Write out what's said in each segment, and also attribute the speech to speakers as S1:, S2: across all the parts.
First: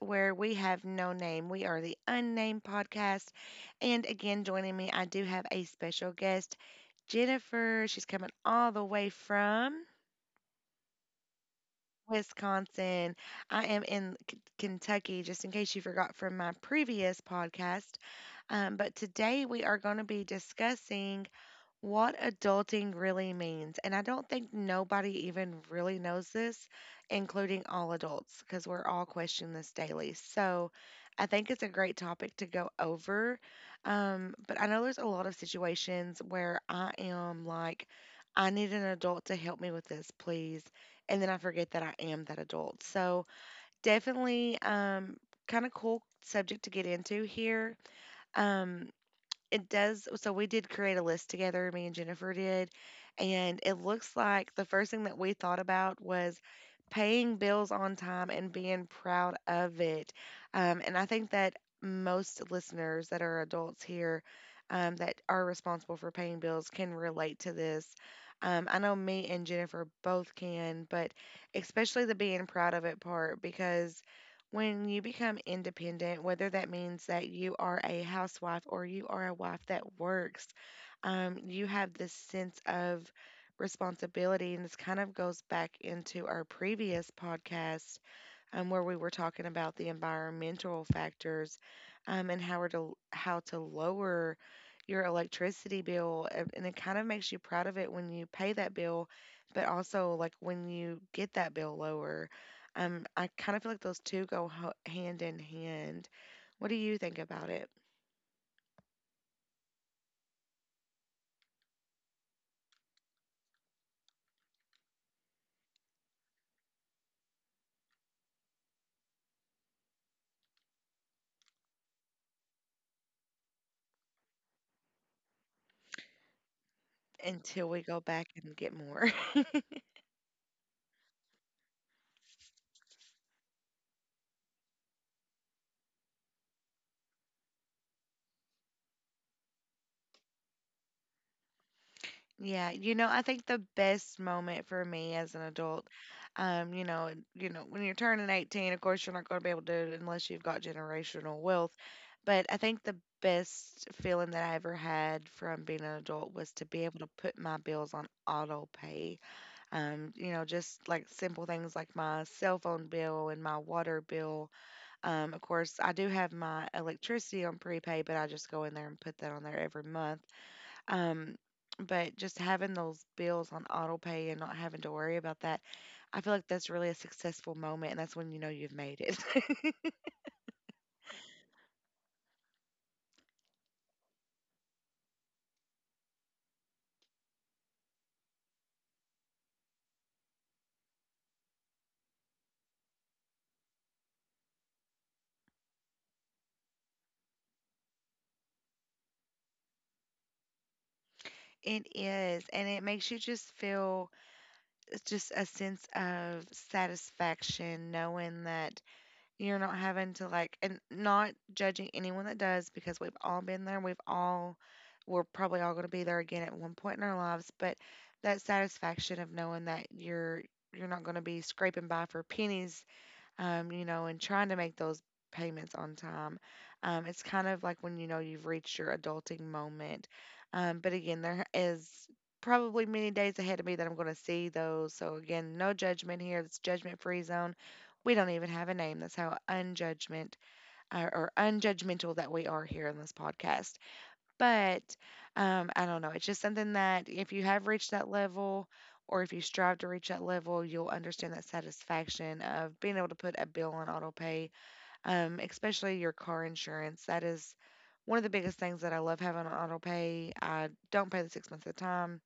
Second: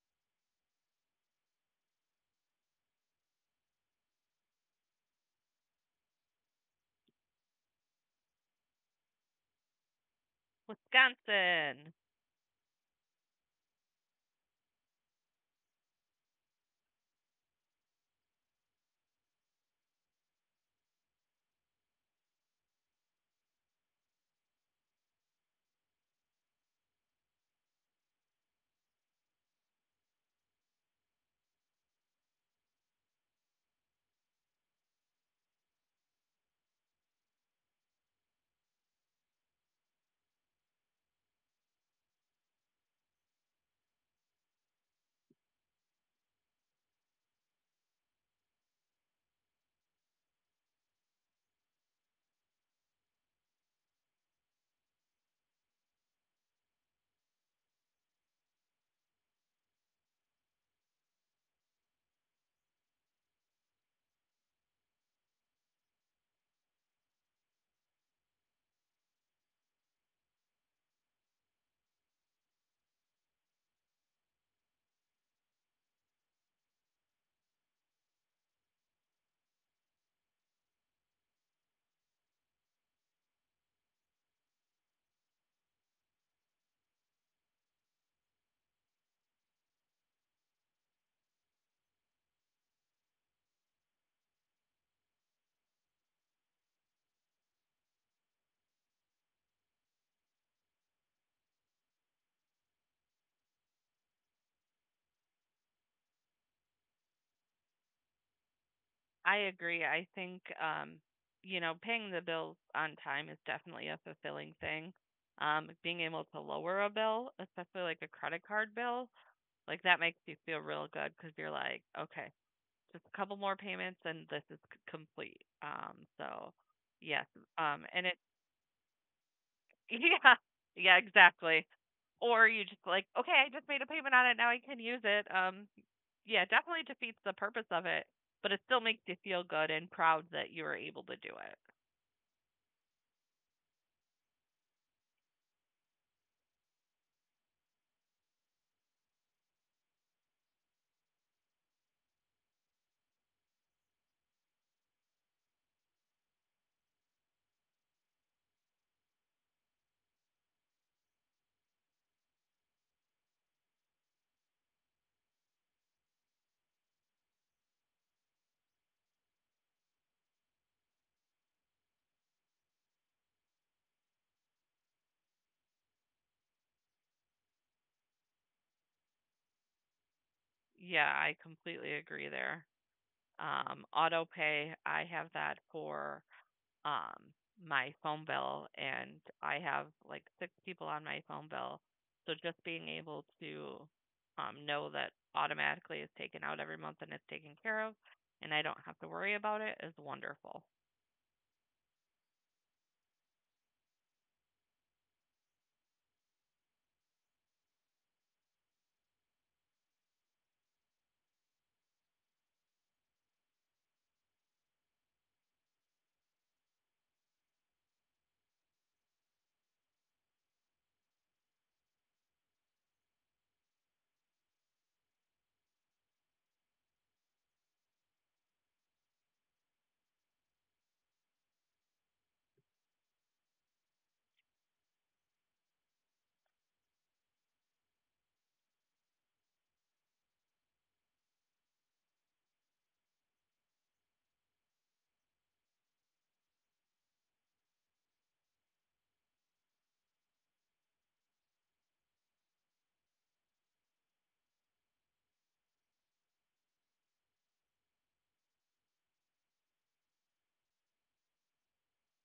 S1: where we have no name. We are the Unnamed Podcast. And again, joining me, I do have a special guest, Jennifer. She's coming all the way from
S2: Wisconsin.
S1: Wisconsin. I am in Kentucky, just in case you forgot from my previous podcast. But today we are going to be discussing what adulting really means. And I don't think nobody even really knows this, including all adults, because we're all questioning this daily. So I think it's a great topic to go over. But I know there's a lot of situations where I am like, I need an adult to help me with this, please. And then I forget that I am that adult. So definitely, kind of cool subject to get into here. Um, it does so we did create a list together, me and Jennifer did, and it looks like the first thing that we thought about was paying bills on time and being proud of it. And I think that most listeners that are adults here, that are responsible for paying bills, can relate to this. I know me and Jennifer both can, but especially the being proud of it part, because when you become independent, whether that means that you are a housewife or you are a wife that works, you have this sense of responsibility. And this kind of goes back into our previous podcast, where we were talking about the environmental factors, and how to lower your electricity bill, and it kind of makes you proud of it when you pay that bill, but also like when you get that bill lower. I kind of feel like those two go hand in hand. What do you think about it?
S2: I agree. I think you know, paying the bills on time is definitely a fulfilling thing. Being able to lower a bill, especially like a credit card bill, like that makes you feel real good because you're like, okay, just a couple more payments and this is complete. So yes,
S1: Until we go
S2: and it
S1: back and get more.
S2: Yeah. Yeah, exactly. Or you just like, okay, I just made a payment on it, now I can use it. Yeah, definitely defeats the purpose of it, but it still makes you feel good and proud that you were able to do it.
S1: Yeah, you know, I think the best moment for me as an adult, you know, you know, when you're turning 18, of course, you're not going to be able to do it unless you've got generational wealth. But I think the best feeling that I ever had from being an adult was to be able to put my bills on auto pay. You know, just like simple things like my cell phone bill and my water bill. Of course, I do have my electricity on prepay, but I just go in there and put that on there every month. Um, but just having those bills on auto pay and not having to worry about that, I feel like that's really a successful moment, and that's when you know you've made it.
S2: Yeah, I completely agree there. Auto pay, I have that for um my phone bill and I have like 6 people on my phone bill. So just being able to know that automatically is taken out every month and it's taken care of and I don't have to worry about it is wonderful.
S1: It is, and it makes you just feel, just a sense of satisfaction knowing that you're not having to, like, and not judging anyone that does, because we've all been there. We're probably all going to be there again at one point in our lives, but that satisfaction of knowing that you're not going to be scraping by for pennies, you know, and trying to make those payments on time. It's kind of like when you know you've reached your adulting moment. But again, there is probably many days ahead of me that I'm going to see those. So again, no judgment here. It's judgment free zone. We don't even have a name. That's how unjudgment, or unjudgmental that we are here in this podcast. But I don't know, it's just something that if you have reached that level, or if you strive to reach that level, you'll understand that satisfaction of being able to put a bill on auto pay, especially your car insurance. That is one of the biggest things that I love having on auto pay. I don't pay the 6 months at a time.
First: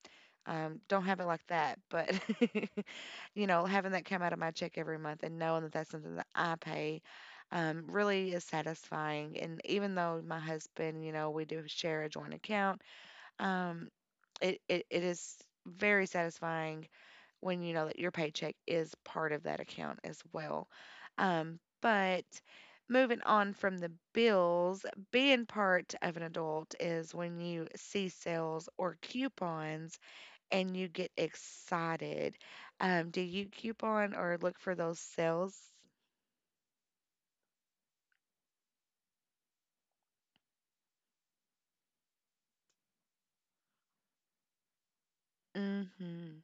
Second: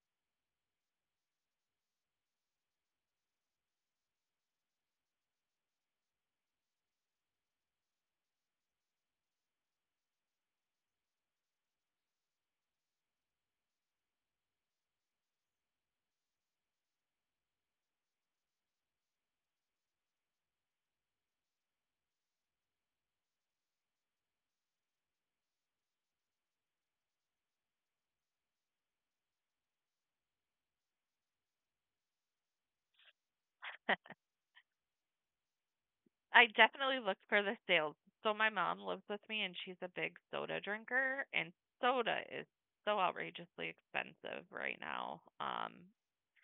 S1: Don't have it like that, but you know, having that come out of my check every month and knowing that that's something that I pay, really is satisfying. And even though my husband, you know, we do share a joint account, um, it is very satisfying when you know that your paycheck is part of that account as well. But moving on from the bills, being part of an adult is when you see sales or coupons and you get excited. Do you coupon or look for those sales?
S2: I definitely looked for the sales. So my mom lives with me and she's a big soda drinker and soda is so outrageously expensive right now.
S1: Mm-hmm.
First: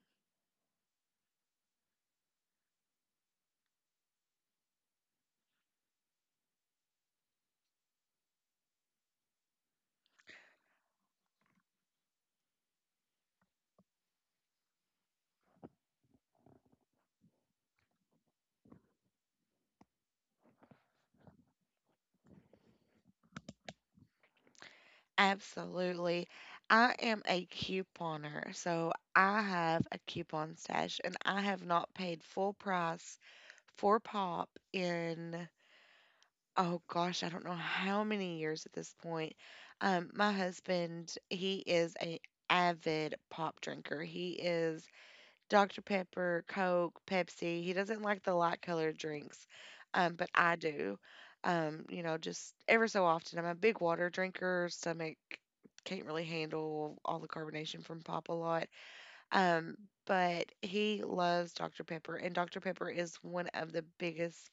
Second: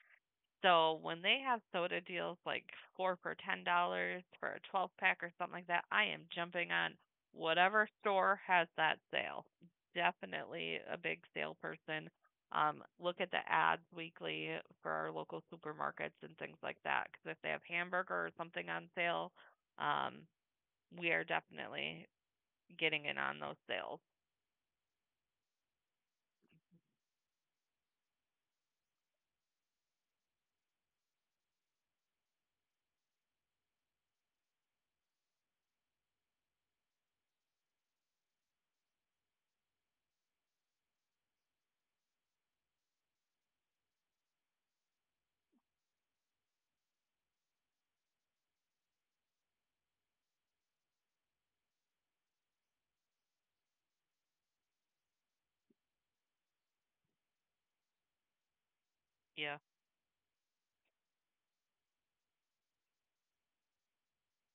S2: So when they have soda deals like four for $10 for a 12 pack or something like that, I am jumping on whatever store has that sale. Definitely a big sale person. Look at the ads weekly for our local supermarkets and things like that. Because if they have hamburger or something on sale, um, we are definitely getting in on those sales.
S1: Absolutely. I am a couponer, so I have a coupon stash and I have not paid full price for pop in, oh gosh, I don't know how many years at this point. My husband, he is a avid pop drinker. He is Dr. Pepper, Coke, Pepsi. He doesn't like the light colored drinks, but I do. You know, just ever so often. I'm a big water drinker. Stomach can't really handle all the carbonation from pop a lot.
S2: Yeah.
S1: Um, but he loves Dr. Pepper, and Dr. Pepper is one of the biggest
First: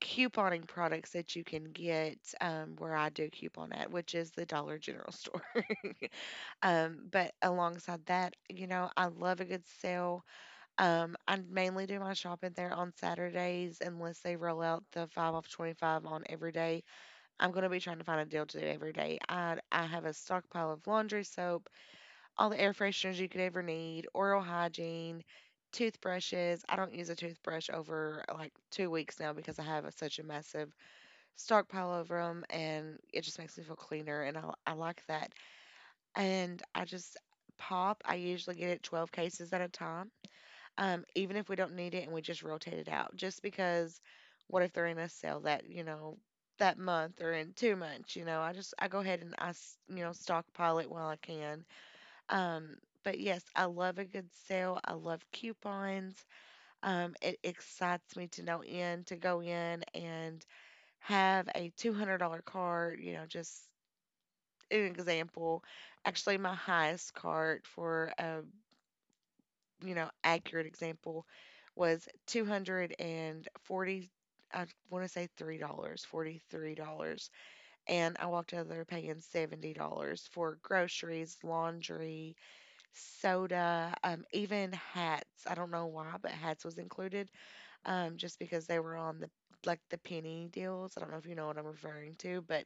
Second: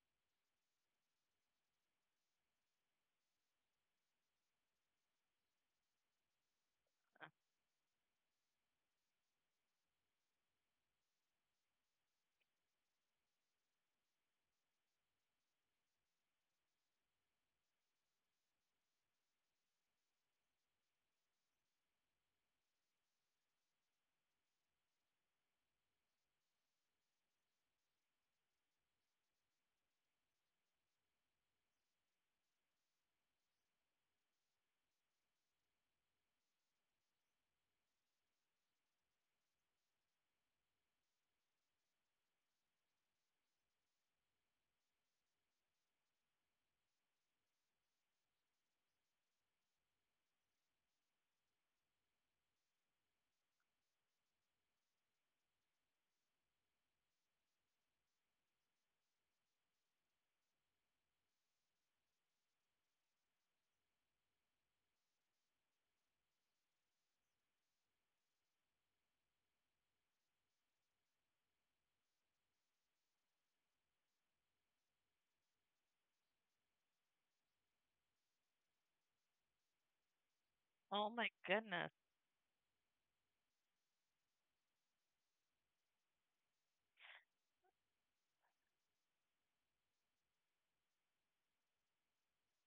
S1: couponing products that you can get, where I do coupon at, which is the Dollar General store. But alongside that, you know, I love a good sale. I mainly do my shopping there on Saturdays unless they roll out the five off 25 on every day. I'm gonna be trying to find a deal to do every day. I have a stockpile of laundry soap, all the air fresheners you could ever need, oral hygiene, toothbrushes. I don't use a toothbrush over like 2 weeks now because I have such a massive stockpile over them, and it just makes me feel cleaner, and I like that. And I just pop. I usually get it 12 cases at a time, even if we don't need it and we just rotate it out. Just because, what if they're in a sale that you know that month or in 2 months? You know, I just I go ahead and you know, stockpile it while I can. Um, but yes, I love a good sale. I love coupons. It excites me to know, in to go in and have a $200 cart. You know, just an example. Actually, my highest cart for a, you know, accurate example was 240, I want to say $3, dollars, $43. And I walked out of there paying $70 for
S2: Oh my
S1: groceries,
S2: goodness.
S1: laundry, soda, even hats. I don't know why, but hats was included, just because they were on the, like, the penny deals. I don't know if you know what I'm referring to, but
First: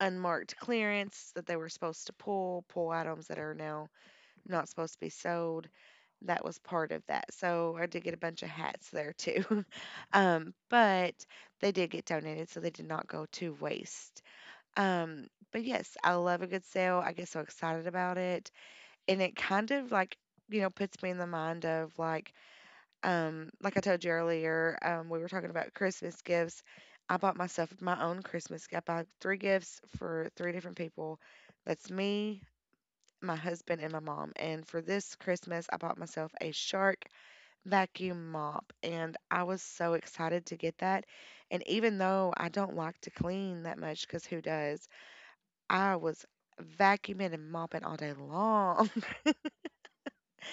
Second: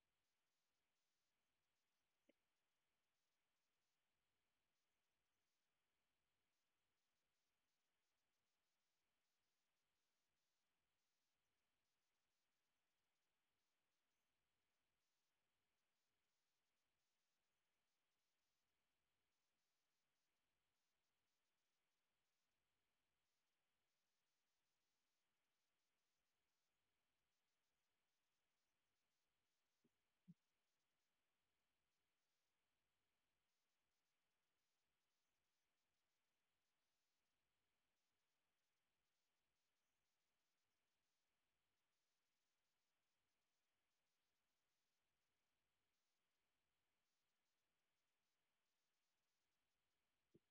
S1: unmarked clearance that they were supposed to pull, pull items that are now not supposed to be sold. That was part of that. So I did get a bunch of hats there too. But they did get donated, so they did not go to waste. But yes, I love a good sale. I get so excited about it. And it kind of like, you know, puts me in the mind of like I told you earlier, we were talking about Christmas gifts. I bought myself my own Christmas gift. I bought three gifts for three different people. That's me, my husband and my mom. And for this Christmas, I bought myself a Shark vacuum mop, and I was so excited to get that. And even though I don't like to clean that much, because who does? I was vacuuming and mopping all day long.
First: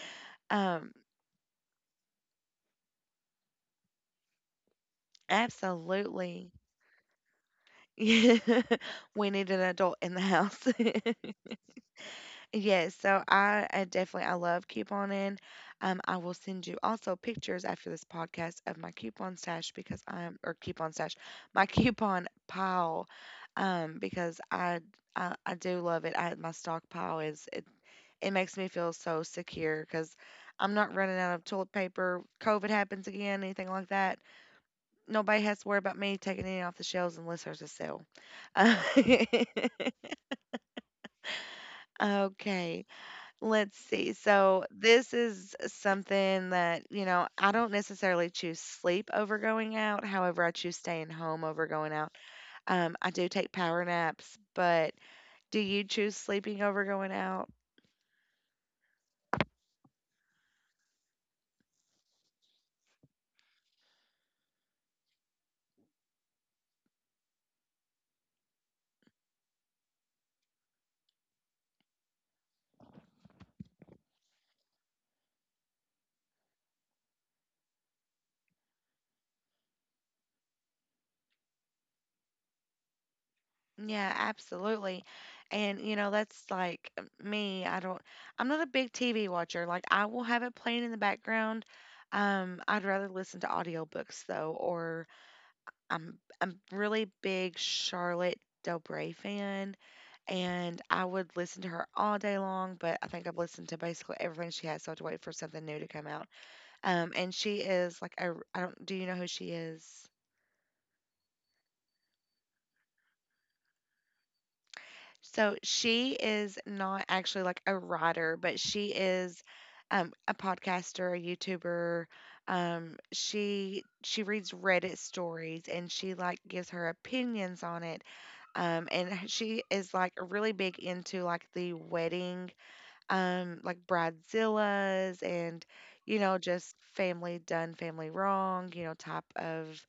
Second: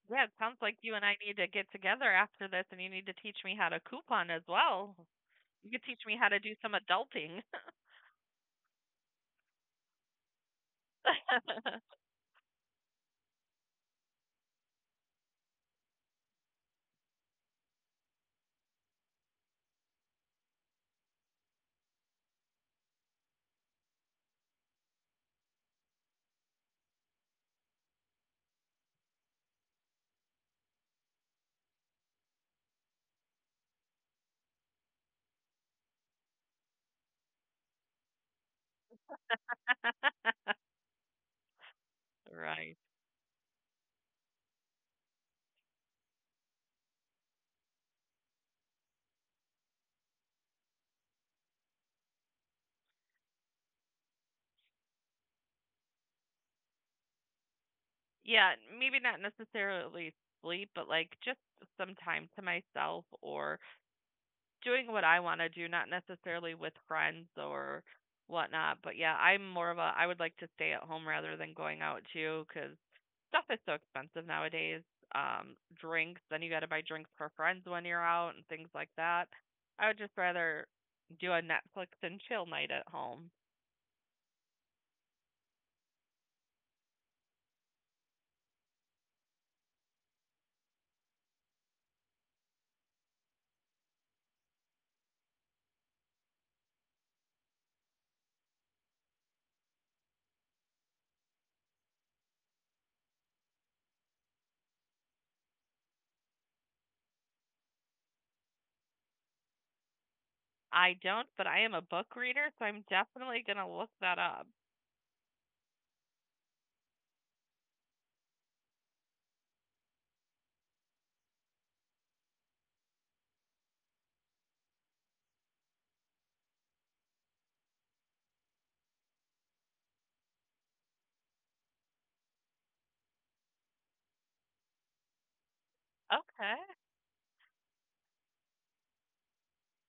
S2: Yeah, it sounds like
S1: um,
S2: you and I need to get together after this, and you need to teach me how to coupon as well. You could teach me how to
S1: absolutely.
S2: do some adulting.
S1: We need an adult in the house. Yes, so I definitely I love couponing. I will send you also pictures after this podcast of my coupon stash, because I'm, or coupon stash, my coupon pile, because I do love it. I my stockpile is, it makes me feel so secure because I'm not running out of toilet paper. COVID happens again, anything like that. Nobody has to worry about me taking any off the shelves unless there's a sale.
S2: Right.
S1: Okay. Let's see. So this is something that, you know, I don't necessarily choose sleep over going out. However, I choose staying home over going out. I do take power naps, but do you choose sleeping over going out?
S2: Yeah, maybe not necessarily sleep, but like just some time to myself or doing what I want to do, not necessarily with friends or whatnot. But yeah, I'm more of a I would like to stay at home rather than going out too, because stuff is so expensive nowadays. Drinks, then you got to buy drinks for friends when you're out and things like that. I would just rather do a Netflix and chill night at home.
S1: Yeah, absolutely. And you know, that's like, me. I'm not a big TV watcher. Like, I will have it playing in the background. I'd rather listen to audiobooks though, or I'm really big Charlotte Del Bray fan, and I would listen to her all day long. But I think I've listened to basically everything she has, so I have to wait for something new to come out. And she is like a, I don't do you know who she is?
S2: I don't, but I am a book reader, so I'm definitely going to look that up.
S1: So she is not actually like a writer, but she is, a podcaster, a YouTuber. She reads Reddit stories and she like gives her opinions on it. She is like really big into like the wedding, like bridezillas and you know
S2: Okay.
S1: just family done, family wrong, type of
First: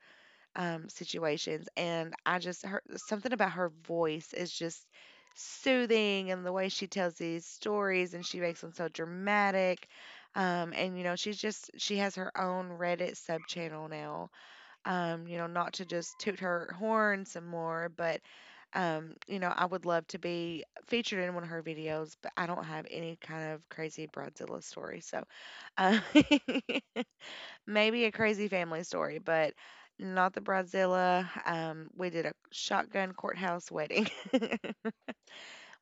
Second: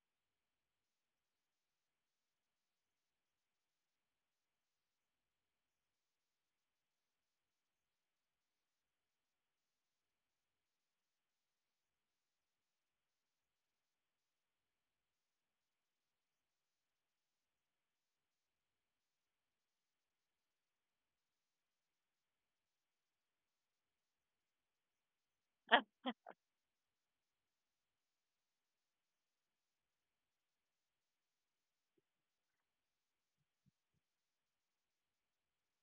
S1: situations. And I just heard something about her voice is just soothing and the way she tells these stories and she makes them so dramatic. And she has her own Reddit sub channel now. Not to just toot her horn some more, but I would love to be featured in one of her videos, but I don't have any kind of crazy Bridezilla story. So, um, maybe a crazy family story, but not the bridezilla. We did a shotgun courthouse wedding.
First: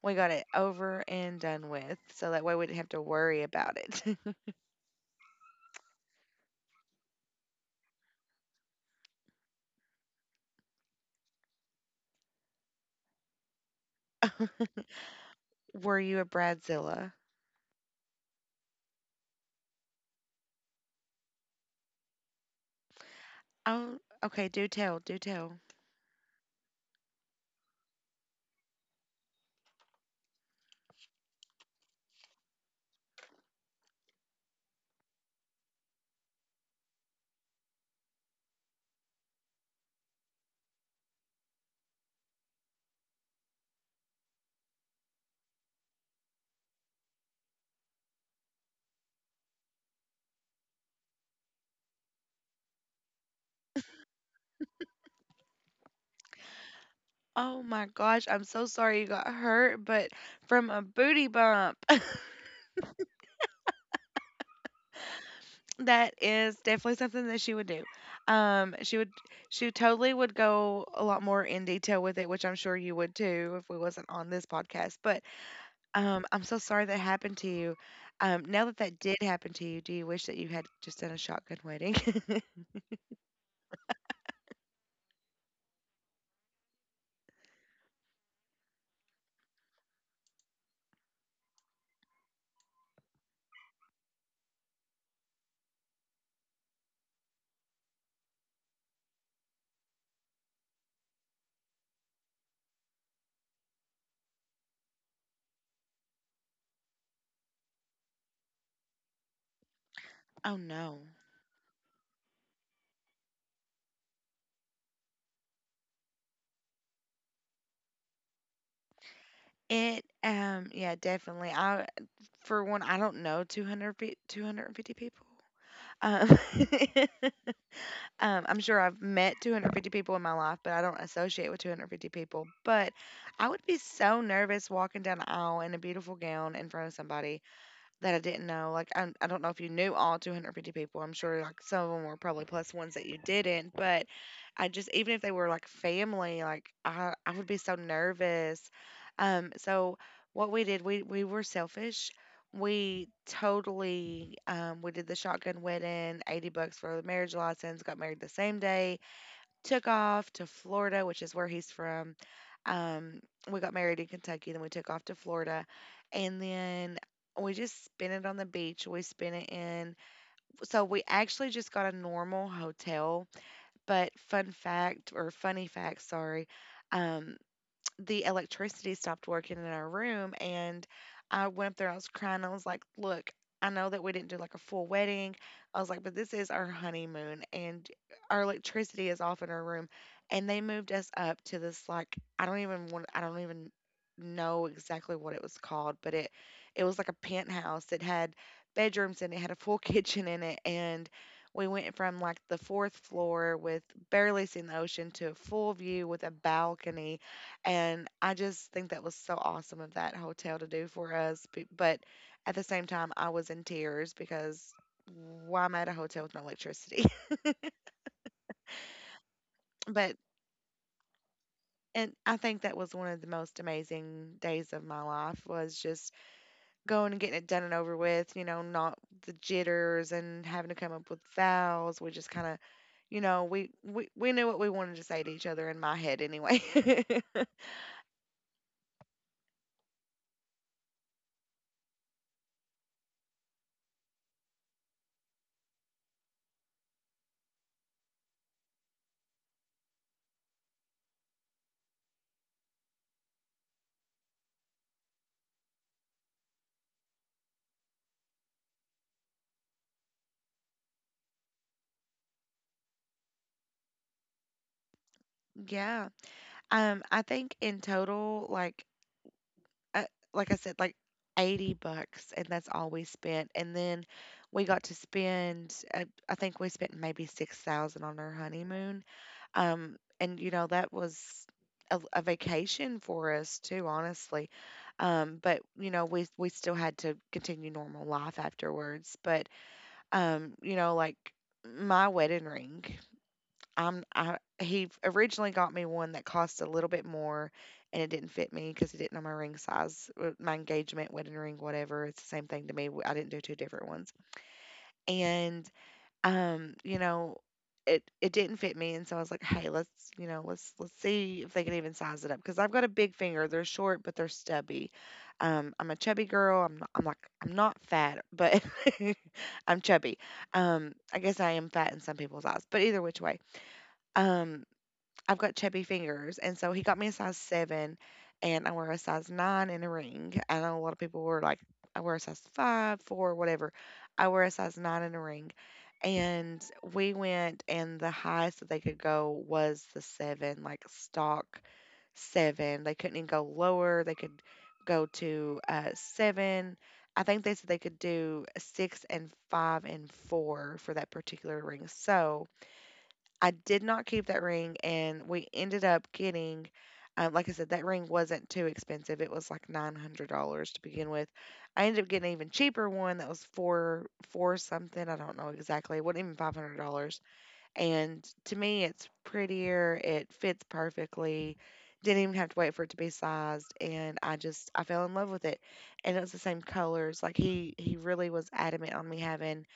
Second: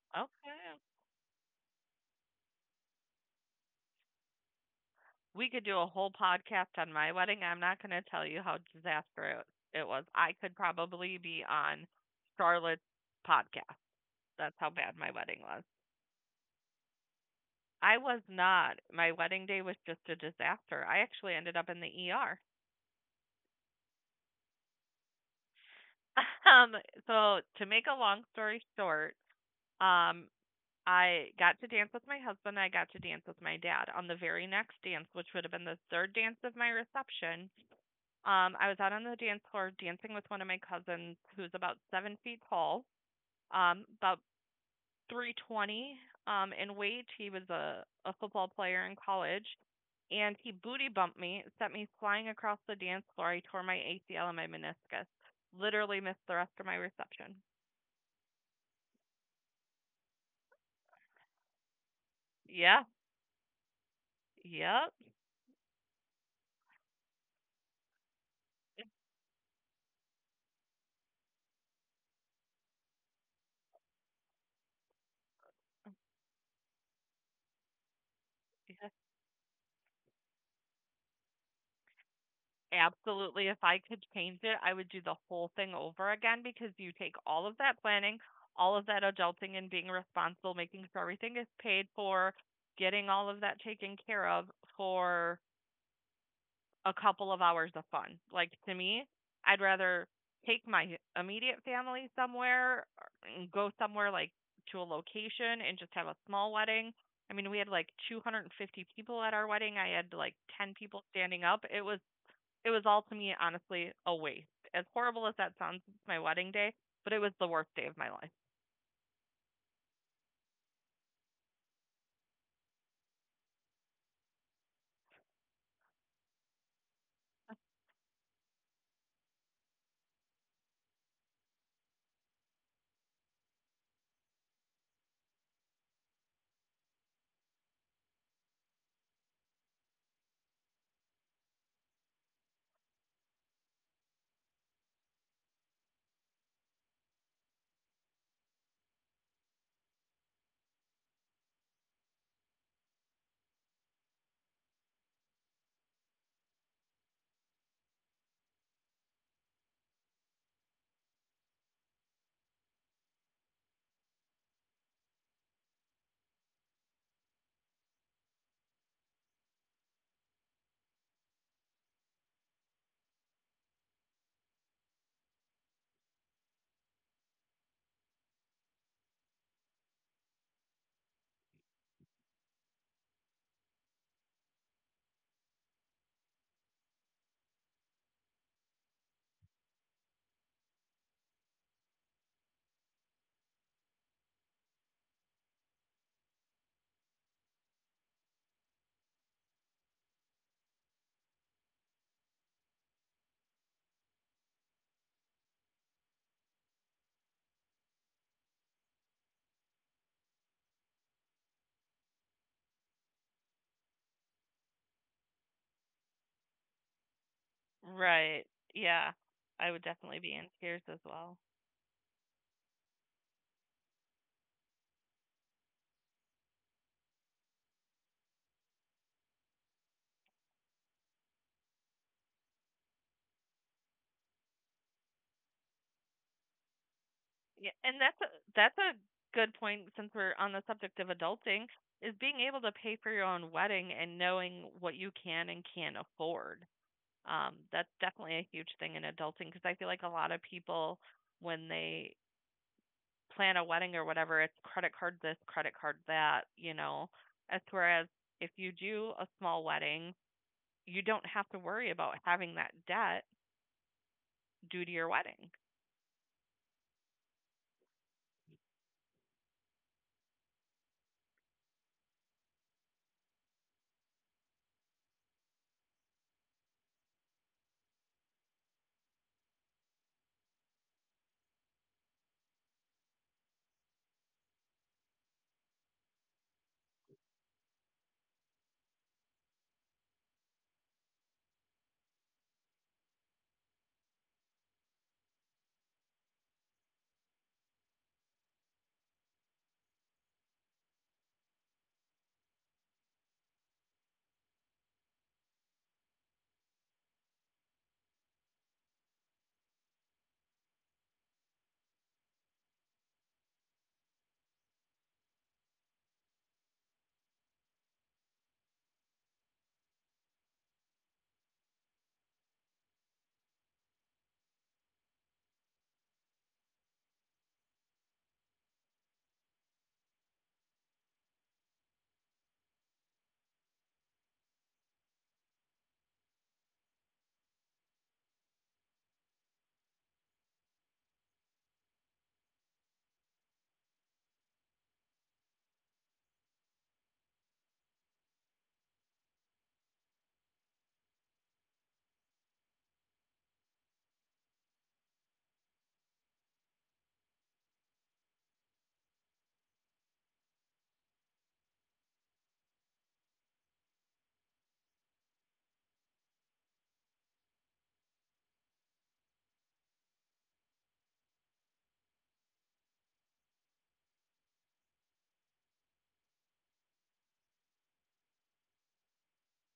S1: We got it
S2: Okay.
S1: over and done with, so that way we didn't have to worry about it.
S2: We could do a whole podcast on my wedding. I'm not going to tell you how disastrous it was. I could probably be on Charlotte's podcast. That's how bad my wedding was.
S1: Were you a bridezilla?
S2: I was not. My wedding day was just a disaster. I actually ended up in the ER.
S1: Oh, okay. Do tell. Do tell.
S2: Um, so to make a long story short, um, I got to dance with my husband. I got to dance with my dad on the very next dance, which would have been the third dance of my reception. I was out on the dance floor dancing with one of my cousins who's about 7 feet tall, about 320 in weight. He was a football player in college, and he booty bumped me, sent me flying across the dance floor. I tore my ACL and my meniscus. Literally missed the rest of my reception.
S1: Oh my gosh, I'm so sorry you got hurt, but from a booty bump.
S2: Yeah, yep,
S1: That is definitely something that she would do. Um, she would, she totally would go a lot more in detail with it, which I'm sure you would too if we wasn't on this podcast. But I'm so sorry that happened to you. Now that
S2: yeah.
S1: that did happen to you, do you wish that you had just done a shotgun wedding?
S2: Absolutely. If I could change it, I would do the whole thing over again because you take all of that planning, all of that adulting and being responsible, making sure everything is paid for, getting all of that taken care of for a couple of hours of fun. Like to me, I'd rather take my immediate family somewhere and go somewhere like to a location and just have a small wedding. I mean, we had like 250 people at our wedding. I had like
S1: Oh
S2: 10
S1: no.
S2: people standing up. It was all to me honestly a waste. As horrible as that sounds, my wedding day, but it was the worst day of my life.
S1: It yeah definitely. I for one I don't know, 200 250 people. Um I'm sure I've met 250 people in my life, but I don't associate with 250 people. But I would be so nervous walking down the aisle in a beautiful gown in front of somebody that I didn't know. Like, I don't know if you knew all 250 people. I'm sure like some of them were probably plus ones that you didn't. But I just, even if they were like family, like I would be so nervous. So what we did, we were selfish. We totally we did the shotgun wedding, 80 bucks for the marriage license, got married the same day, took off to Florida, which is where he's from. Um, we got married in Kentucky, then we took off to Florida, and then we just spent it on the beach. We spent it in, So we actually just got a normal hotel. But fun fact, or funny fact, sorry, um, the electricity stopped working in our room, and I went up there, I was crying, I was like, "Look, I know that we didn't do like a full wedding." I was like, "But this is our honeymoon and our electricity is off in our room." And they moved us up to this, like, I don't even know exactly what it was called, but it was like a penthouse. It had bedrooms and it had a full kitchen in it, and we went from like the fourth floor with barely seeing the ocean to a full view with a balcony, and I just think that was so awesome of that hotel to do for us. But at the same time, I was in tears because why am I at a hotel with no electricity?
S2: Right. Yeah. I would
S1: But
S2: definitely be in tears as well.
S1: and I think that was one of the most amazing days of my life, was just going and getting it done and over with, you know, not the jitters and having to come up with vows. We just kind of, you know, we knew what we wanted to say to each other, in my head anyway.
S2: Yeah, and that's a good point since we're on the subject of adulting is being able to pay for your own wedding and knowing what you can and can't afford. That's definitely a huge thing in adulting because I feel like a lot of people when they plan a wedding or whatever, it's credit card this, credit card that, you know. As whereas if you do a small wedding, you don't have to worry about having that debt due to your wedding.
S1: Yeah. I think in total, uh, like I said, like 80 bucks, and that's all we spent. And then we got to spend, I think we spent maybe 6,000 on our honeymoon. And you know, that was a vacation for us too, honestly. But you know, we still had to continue normal life afterwards. But like my wedding ring. I'm I He originally got me one that cost a little bit more, and it didn't fit me because he didn't know my ring size, my engagement, wedding ring, whatever. It's the same thing to me. I didn't do two different ones. And um, you know, it it didn't fit me, and so I was like, "Hey, let's see if they can even size it up because I've got a big finger. They're short, but they're stubby." I'm a chubby girl. I'm like, I'm not fat, but I'm chubby. I guess I am fat in some people's eyes, but either which way. Um, I've got chubby fingers, and so he got me a size seven, and I wear a size nine in a ring. I know a lot of people were like, I wear a size five, four, whatever. I wear a size nine in a ring, and we went, and the highest that they could go was the seven, like stock seven. They couldn't even go lower. They could go to seven. I think they said they could do six and five and four for that particular ring. So I did not keep that ring, and we ended up getting, like I said, that ring wasn't too expensive. It was like $900 to begin with. I ended up getting an even cheaper one that was four, four something. I don't know exactly. It wasn't even $500. And to me, it's prettier. It fits perfectly. Didn't even have to wait for it to be sized, and I just I fell in love with it. And it was the same colors. Like he really was adamant on me having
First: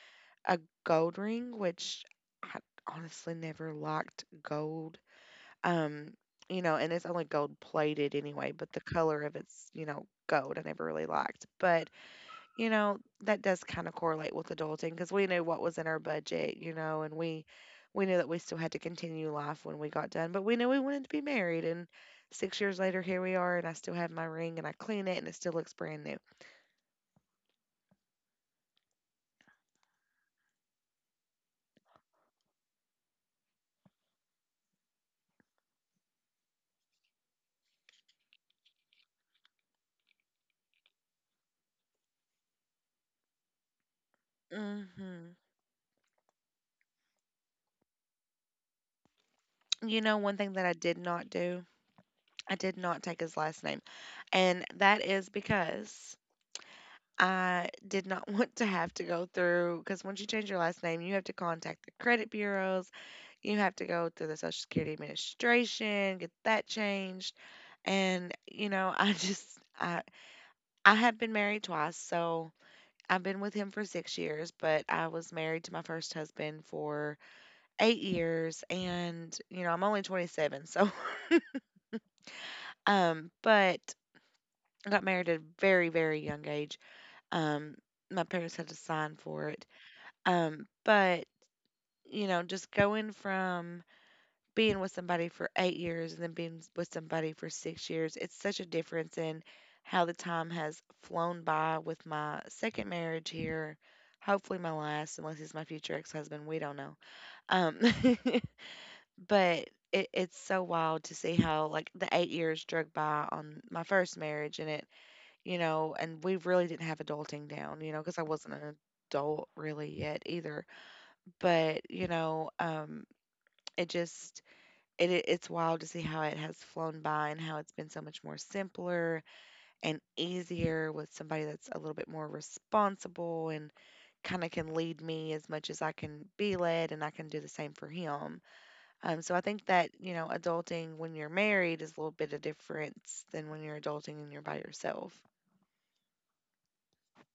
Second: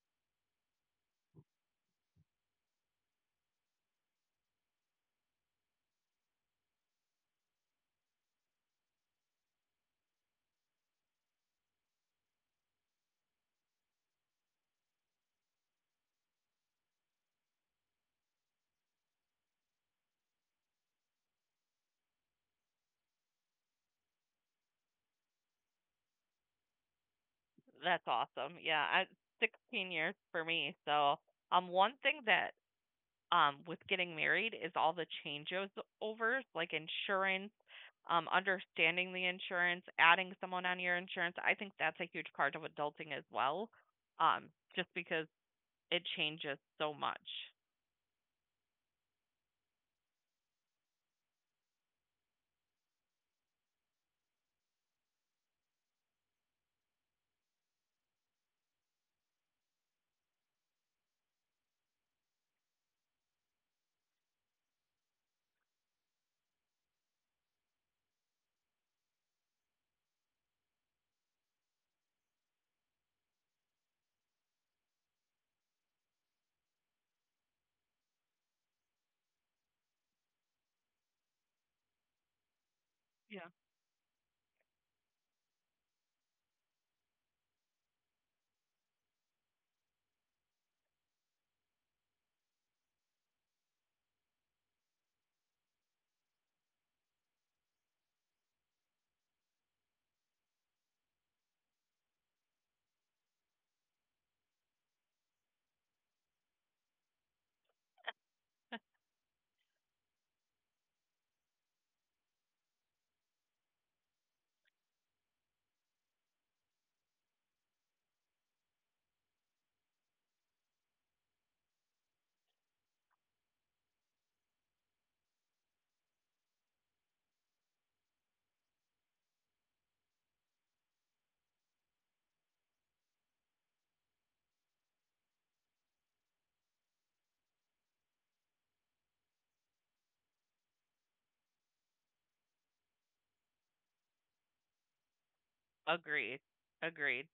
S1: a gold ring, which I honestly never liked gold. Um, you know, and it's only gold plated anyway, but the color of it's, you know, gold, I never really liked. But, you know, that does kind of correlate with adulting because we knew what was in our budget, you know, and we knew that we still had to continue life when we got done, but we knew we wanted to be married, and 6 years later, here we are, and I still have my ring and I clean it and it still looks brand new.
S2: That's awesome. 16 years for me. So, one thing that with getting married is all the changes overs like insurance understanding the insurance, adding someone on your insurance, I think that's a huge part of adulting as well. Um, just because
S1: Mhm.
S2: it changes so much.
S1: You know, one thing that I did not do, I did not take his last name. And that is because I did not want to have to go through, because once you change your last name, you have to contact the credit bureaus, you have to go through the Social Security Administration, get that changed. And, you know, I, I have been married twice, so I've been with him for 6 years, but I was married to my first husband for 8 years. And, you know, I'm only 27, so,
S2: Yeah.
S1: but I got married at a very, very young age. Um, my parents had to sign for it. But you know, just going from being with somebody for 8 years and then being with somebody for 6 years, it's such a difference in how the time has flown by with my second marriage here. Hopefully my last, unless he's my future ex husband, we don't know. Um, but it's so wild to see how, like, the 8 years drug by on my first marriage, and it, you know, and we really didn't have adulting down, you know, because I wasn't an adult really yet either. But you know, it just it's wild to see how it has flown by and how it's been so much more simpler and easier with somebody that's a little bit more responsible and kind of can lead me as much as I can be led, and I can do the same for him. So I think that, you know, adulting when you're married is a little bit of difference than when you're adulting and you're by yourself.
S2: Agreed. Agreed.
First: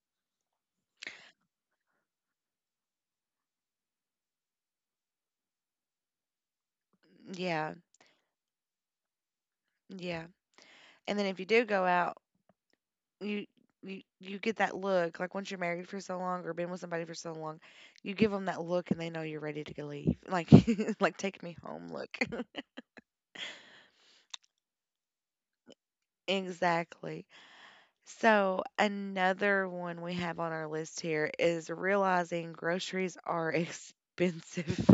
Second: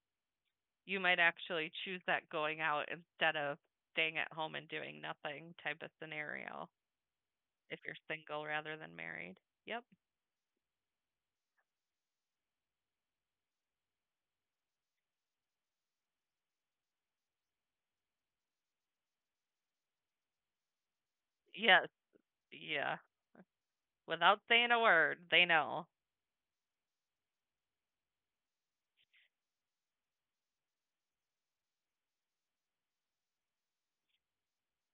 S2: You might actually choose that going out instead of staying at home and doing nothing type of scenario
S1: Yeah,
S2: if you're single rather than married. Yep.
S1: yeah. And then if you do go out, you you get that look. Like once you're married for so long or been with somebody for so long, you give them that look and they know you're ready to go leave. Like like take me
S2: Yes.
S1: home look.
S2: Yeah. Without saying a word, they know.
S1: Exactly. So another one we have on our list here is realizing groceries are expensive.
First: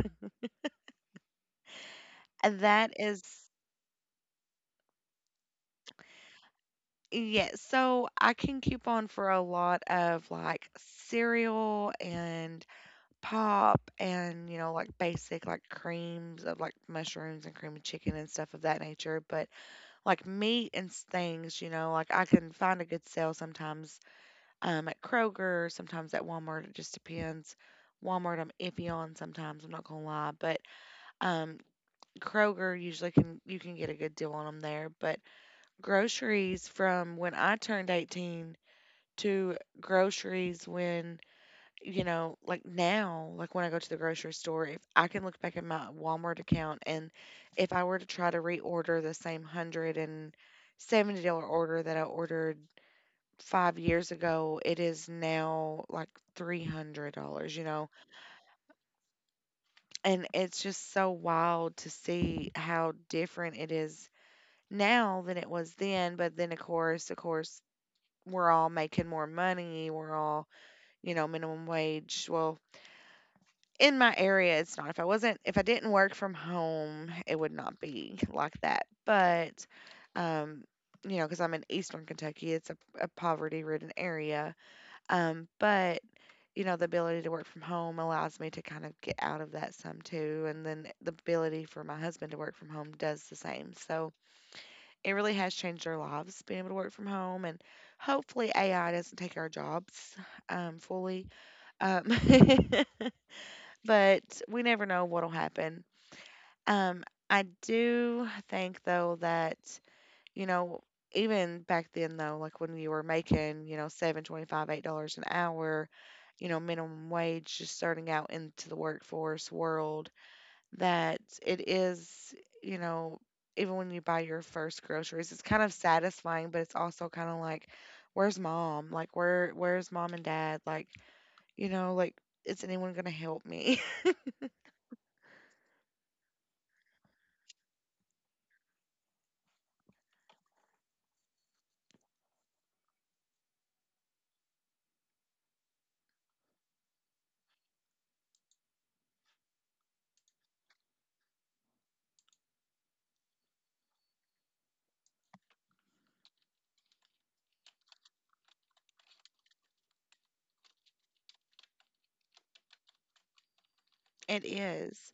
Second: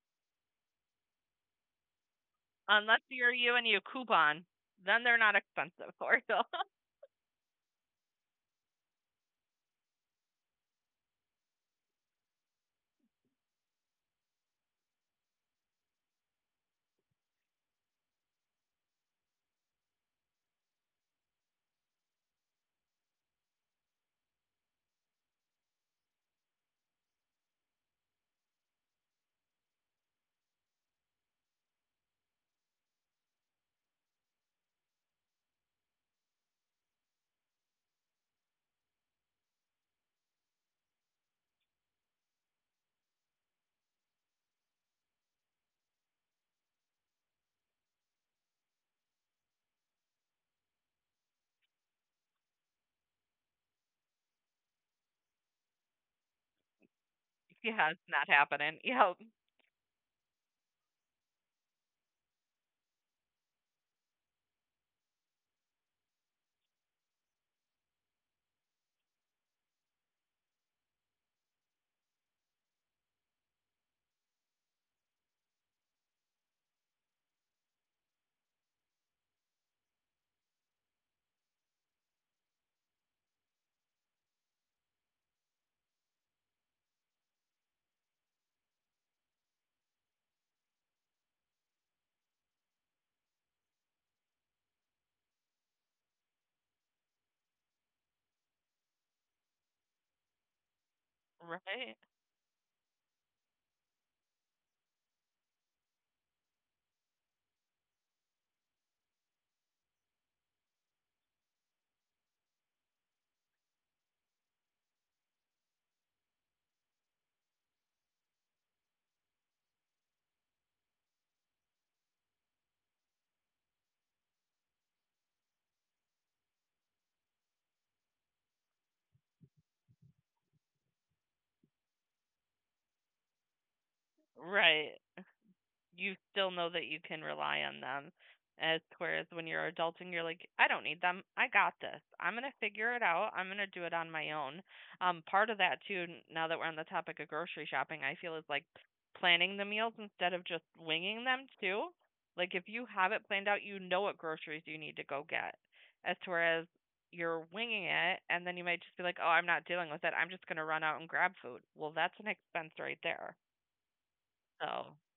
S1: That
S2: Unless
S1: is.
S2: you're you and you coupon, then they're not expensive for you.
S1: Yeah, so I can keep on for a lot of like cereal and pop and you know like basic like creams of like mushrooms and cream of chicken and stuff of that nature, but like meat and things, you know, like I can find a good sale sometimes at Kroger, sometimes at Walmart. It just depends. Walmart I'm iffy on sometimes, I'm not gonna lie, but um Kroger usually can, you can get a good deal on them there. But groceries from when I turned 18 to groceries when, you know, like now, like when I go to the grocery store, if I can look back at my Walmart account and if I were to try to reorder the same $170 order that I ordered 5 years ago, it is now like $300, you know.
S2: Yeah, it's not happening. Yep.
S1: And it's just so wild to see how different it is now than it was then. But then of course, we're all making more money. We're all, you know, minimum wage. Well, in my area, it's not. If I wasn't, if I didn't work from home, it would not be like that. Um, you know, because I'm in Eastern Kentucky, it's a poverty-ridden area. But you know, the ability to work from home allows me to kind of get out of that some too, and then the ability for my husband to work from home does the same. So it really has changed our lives being able to work from home, and hopefully AI doesn't take our jobs fully.
S2: Right.
S1: Um, but we never know what'll happen. Um, I do think though that, you know, even back then though, like when you were making, you know, $7.25, $8 an hour, you know, minimum wage, just starting out into the workforce world, that it is, you know, even when you buy your first groceries, it's kind of satisfying, but it's also kind of like, where's mom? Like where's mom and dad? Like you know like is anyone gonna help me?
S2: Right. You still know that you can rely on them. As whereas when you're adulting, you're like, I don't need them. I got this. I'm gonna figure it out. I'm gonna do it on my own. Part of that too. Now that we're on the topic of grocery shopping, I feel is like planning the meals instead of just winging them too. Like if you have it planned out, you know what groceries you need to go get. As to whereas you're winging it, and then you might just be like, "Oh, I'm not dealing with it. I'm just gonna run out and grab food." Well, that's an expense right there.
S1: It
S2: So
S1: is.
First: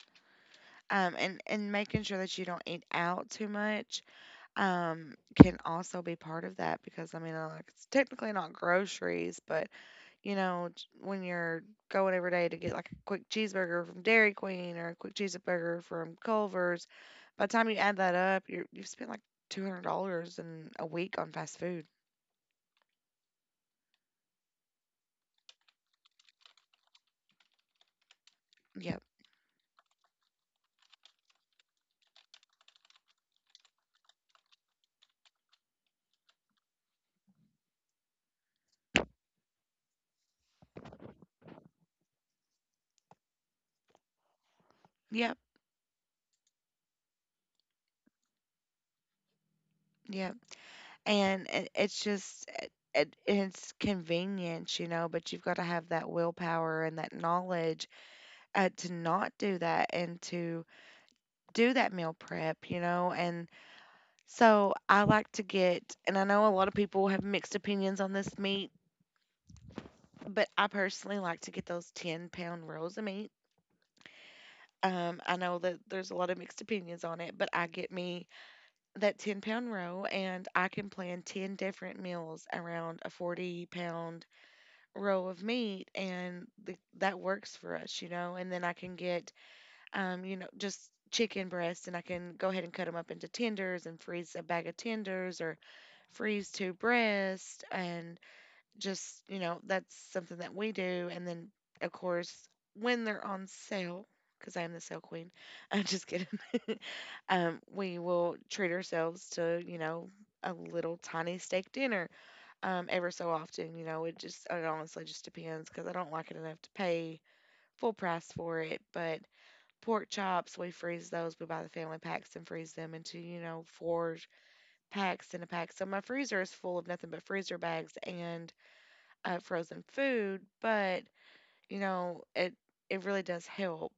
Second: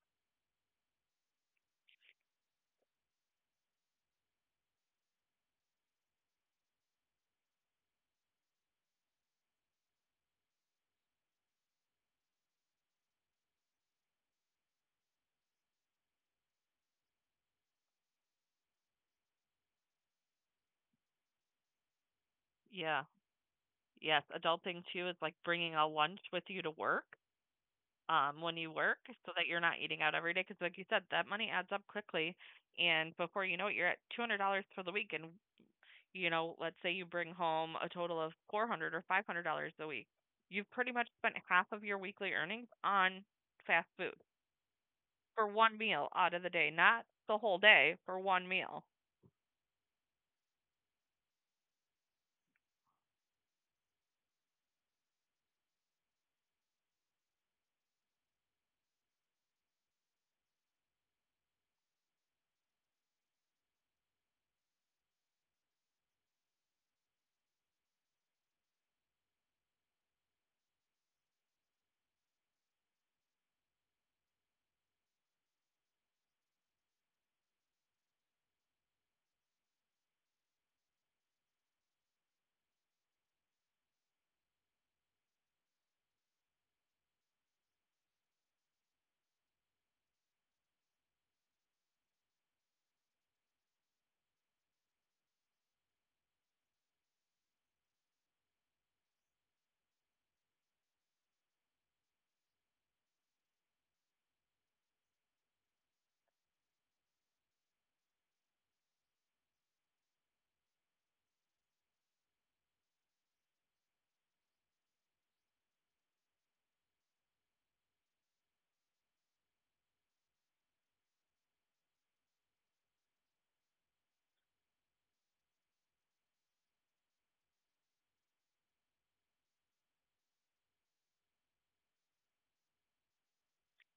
S1: And making sure that you don't eat out too much can also be part of that because I mean, like it's technically not groceries, but you know, when you're going every day to get like a quick cheeseburger from Dairy Queen or a quick cheeseburger from Culver's, by the time you add that up, you've spent like $200 in a week on fast food.
S2: yeah. Yes, adulting too is like bringing a lunch with you to work when you work
S1: Yep,
S2: so that you're not eating out every day. Because, like you said, that money adds up quickly. And before you know it, you're at $200 for the week. And, you know, let's say you bring home a total of 400 or $500 a week. You've pretty much spent half of your weekly earnings on fast food
S1: yep,
S2: for one meal out of the day, not the whole day for one meal.
S1: yep. And it's just it's convenience, you know, but you've got to have that willpower and that knowledge to not do that and to do that meal prep, you know. And so I like to get, and I know a lot of people have mixed opinions on this meat, but I personally like to get those 10 pound rolls of meat. I know that there's a lot of mixed opinions on it, but I get me that 10 pound roll and I can plan 10 different meals around a 40 pound roll of meat and that works for us, you know, and then I can get, you know, just chicken breast, and I can go ahead and cut them up into tenders and freeze a bag of tenders or freeze two breasts. And just, you know, that's something that we do. And then, of course, when they're on sale, because I am the sale queen, I'm just kidding. We will treat ourselves to, you know, a little tiny steak dinner ever so often. You know, it just, it honestly just depends because I don't like it enough to pay full price for it. But pork chops, we freeze those. We buy the family packs and freeze them into, you know, four packs in a pack. So my freezer is full of nothing but freezer bags and frozen food. But, you know, it really does help.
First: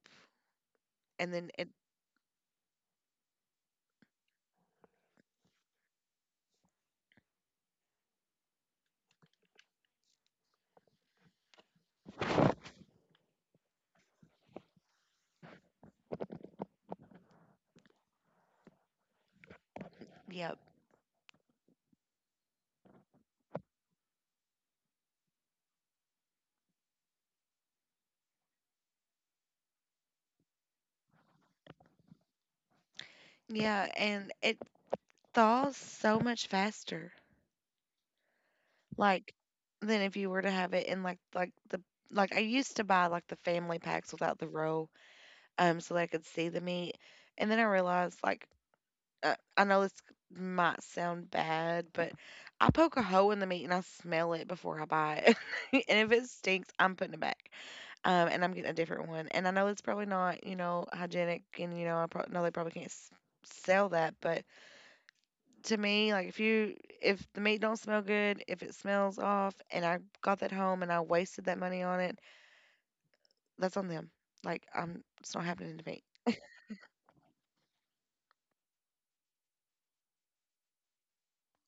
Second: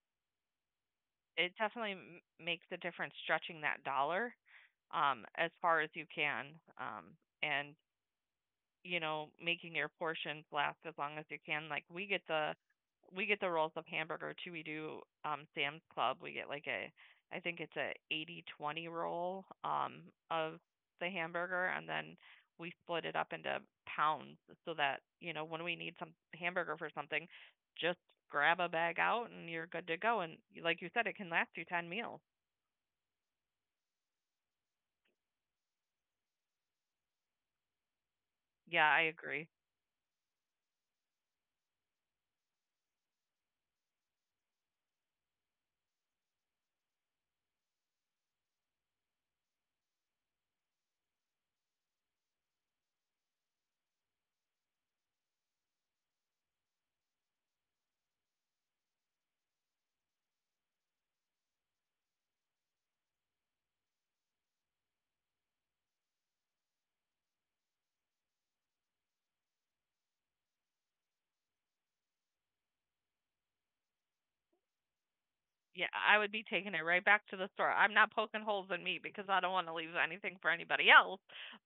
S1: And then
S2: It definitely makes a difference stretching that dollar as far as you can. Um, and you know, making your portions last as long as you can. Like we get the rolls of hamburger too. We do Sam's Club. We get like a I think it's a 80/20 roll
S1: yep.
S2: of the hamburger and then we split it up into pounds so that, you know, when we need some hamburger for something, just grab a bag out and you're good to go and like you said it can last you 10 meals.
S1: Yeah. And it thaws so much faster.
S2: Yeah, I
S1: Like,
S2: agree.
S1: than if you were to have it in like the like I used to buy like the family packs without the roll, so that I could see the meat. And then I realized like I know this might sound bad, but I poke a hole in the meat and I smell it before I buy it. And if it stinks, I'm putting it back. And I'm getting a different one. And I know it's probably not, you know, hygienic, and you know, I know they probably can't sell that, but to me, like if you if the meat don't smell good, if it smells off, and I got that home and I wasted that money on it, that's on them. Like it's not happening to
S2: Yeah,
S1: me.
S2: I would be taking it right back to the store. I'm not poking holes in me because I don't want to leave anything for anybody else.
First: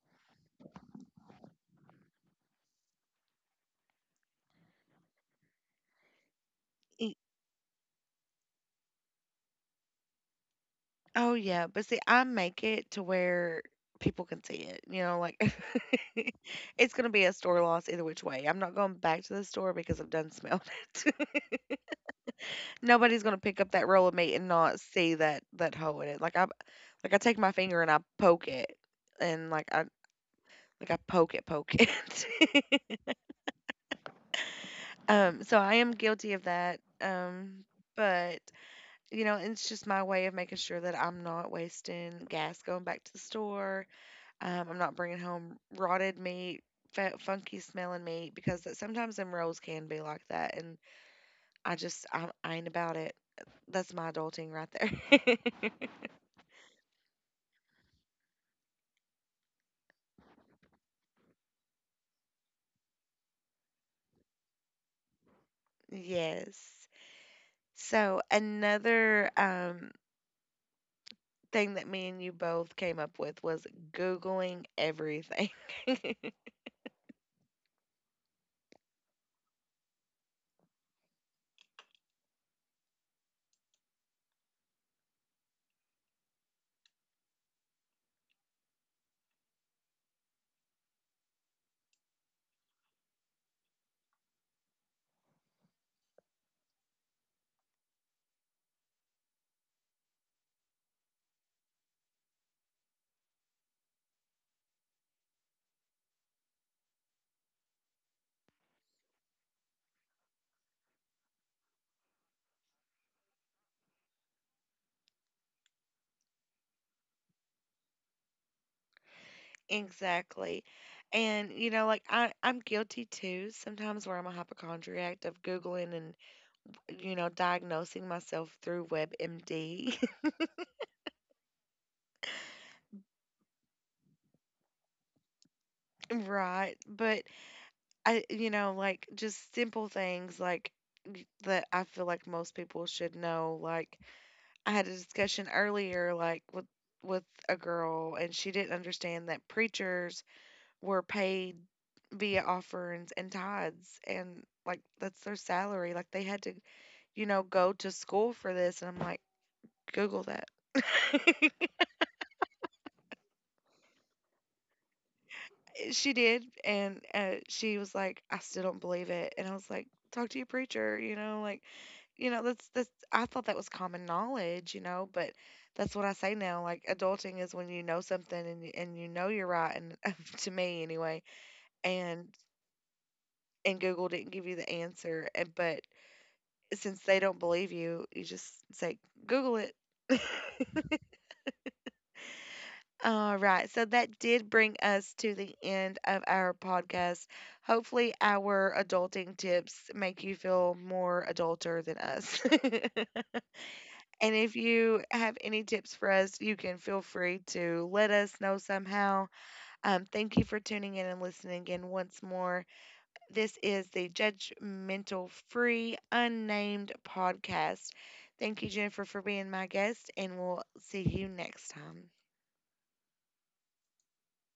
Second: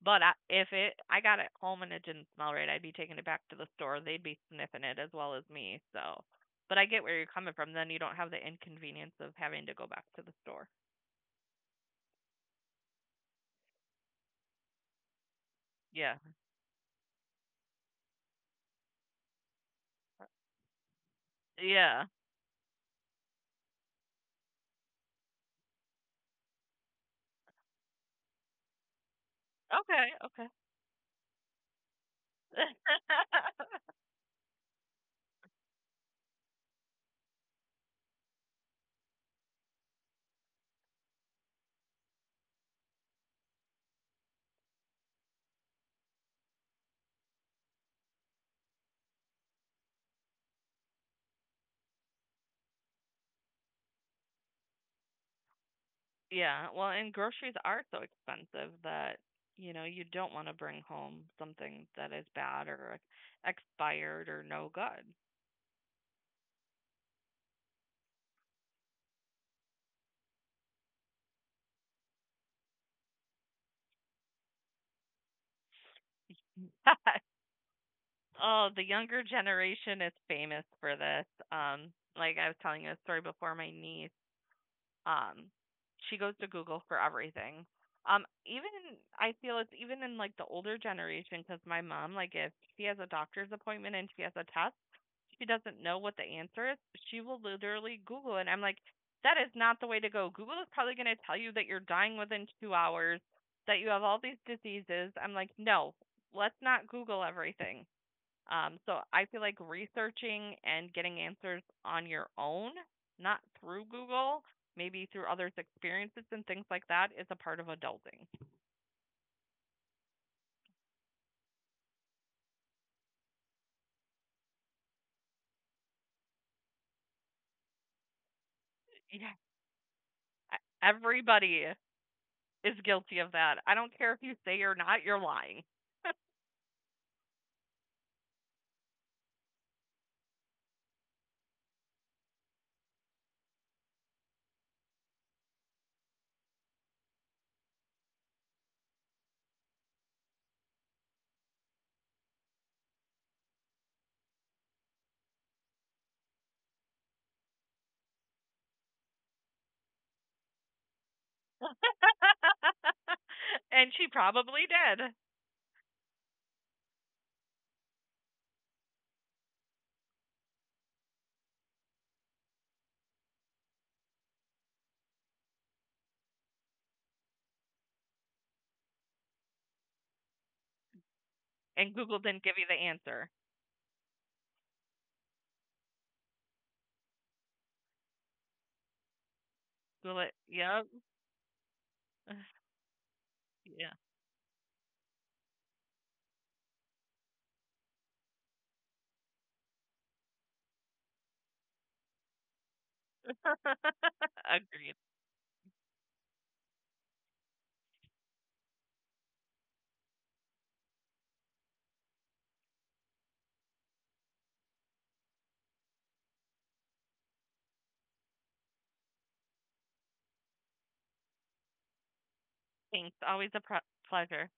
S2: But I, if it, I got it home and it didn't smell right, I'd be taking it back to the store. They'd be sniffing it as well as me. So, but I get where you're coming from. Then you don't have the inconvenience of having to go back to the store.
S1: Oh yeah, but see, I make it to where people can see it. You know, like
S2: Yeah,
S1: it's gonna be a store loss either which way. I'm not going back to the store because I've done smelled it.
S2: yeah.
S1: Nobody's gonna pick up that roll of meat and not see that hole in it. Like I take my finger and I poke it, and
S2: Okay, okay.
S1: I poke it, poke it. So I am guilty of that. But you know, it's just my way of making sure that I'm not wasting gas going back to the store. I'm not bringing home rotted meat, funky smelling meat because that sometimes them rolls can be like that, and I ain't about it. That's my adulting right there.
S2: Yeah. Well, and groceries are so expensive that you know you don't want to bring home something that is bad or expired or no good.
S1: Yes. So another thing that me and you both came up with was googling everything.
S2: Oh, the younger generation is famous for this. Um, like I was telling you a story before, my niece, um, she goes to Google for everything. Even I feel it's even in like the older generation because my mom, like if she has a doctor's appointment and she has a test, she doesn't know what the answer is. She will literally Google it. And I'm like, that is not the way to go. Google is probably going to tell you that you're dying within 2 hours, that you have all these diseases. I'm like, no, let's not Google everything. So I feel like researching and getting answers on your own, not through Google, maybe through others' experiences and things like that, is a part of adulting.
S1: Exactly. And you know, I'm guilty too sometimes where I'm a hypochondriac of googling and you know diagnosing myself through
S2: Yeah,
S1: WebMD.
S2: everybody is guilty of that. I don't care if you say you're not, you're lying.
S1: Right. But I, you know, like just simple things like that I feel like most people should know. Like I had a discussion earlier, like with a girl and she didn't understand that preachers were paid via offerings and tithes and like that's their salary. Like they had to, you know, go to school for this and I'm like, Google that.
S2: And she probably did.
S1: She did and she was like I still don't believe it, and I was like, talk to your preacher, you know, like you know that's I thought that was common knowledge, you know, but that's what I say now, like adulting is when you know something and you know you're right, and to me anyway,
S2: And Google
S1: and
S2: didn't give you the answer.
S1: Google didn't give you the answer, and but since they don't believe you, you just say, Google it.
S2: Google it. Yep.
S1: All right. So
S2: Yeah.
S1: that did bring us to the end of our podcast. Hopefully, our adulting tips make you feel more adulter than us. And if
S2: Agreed.
S1: you have any tips for us, you can feel free to let us know somehow. Thank you for tuning in and listening again once more. This is the Judgmental Free Unnamed Podcast. Thank you, Jennifer, for being my guest, and we'll see you next time.
S2: Thanks. Always a pleasure.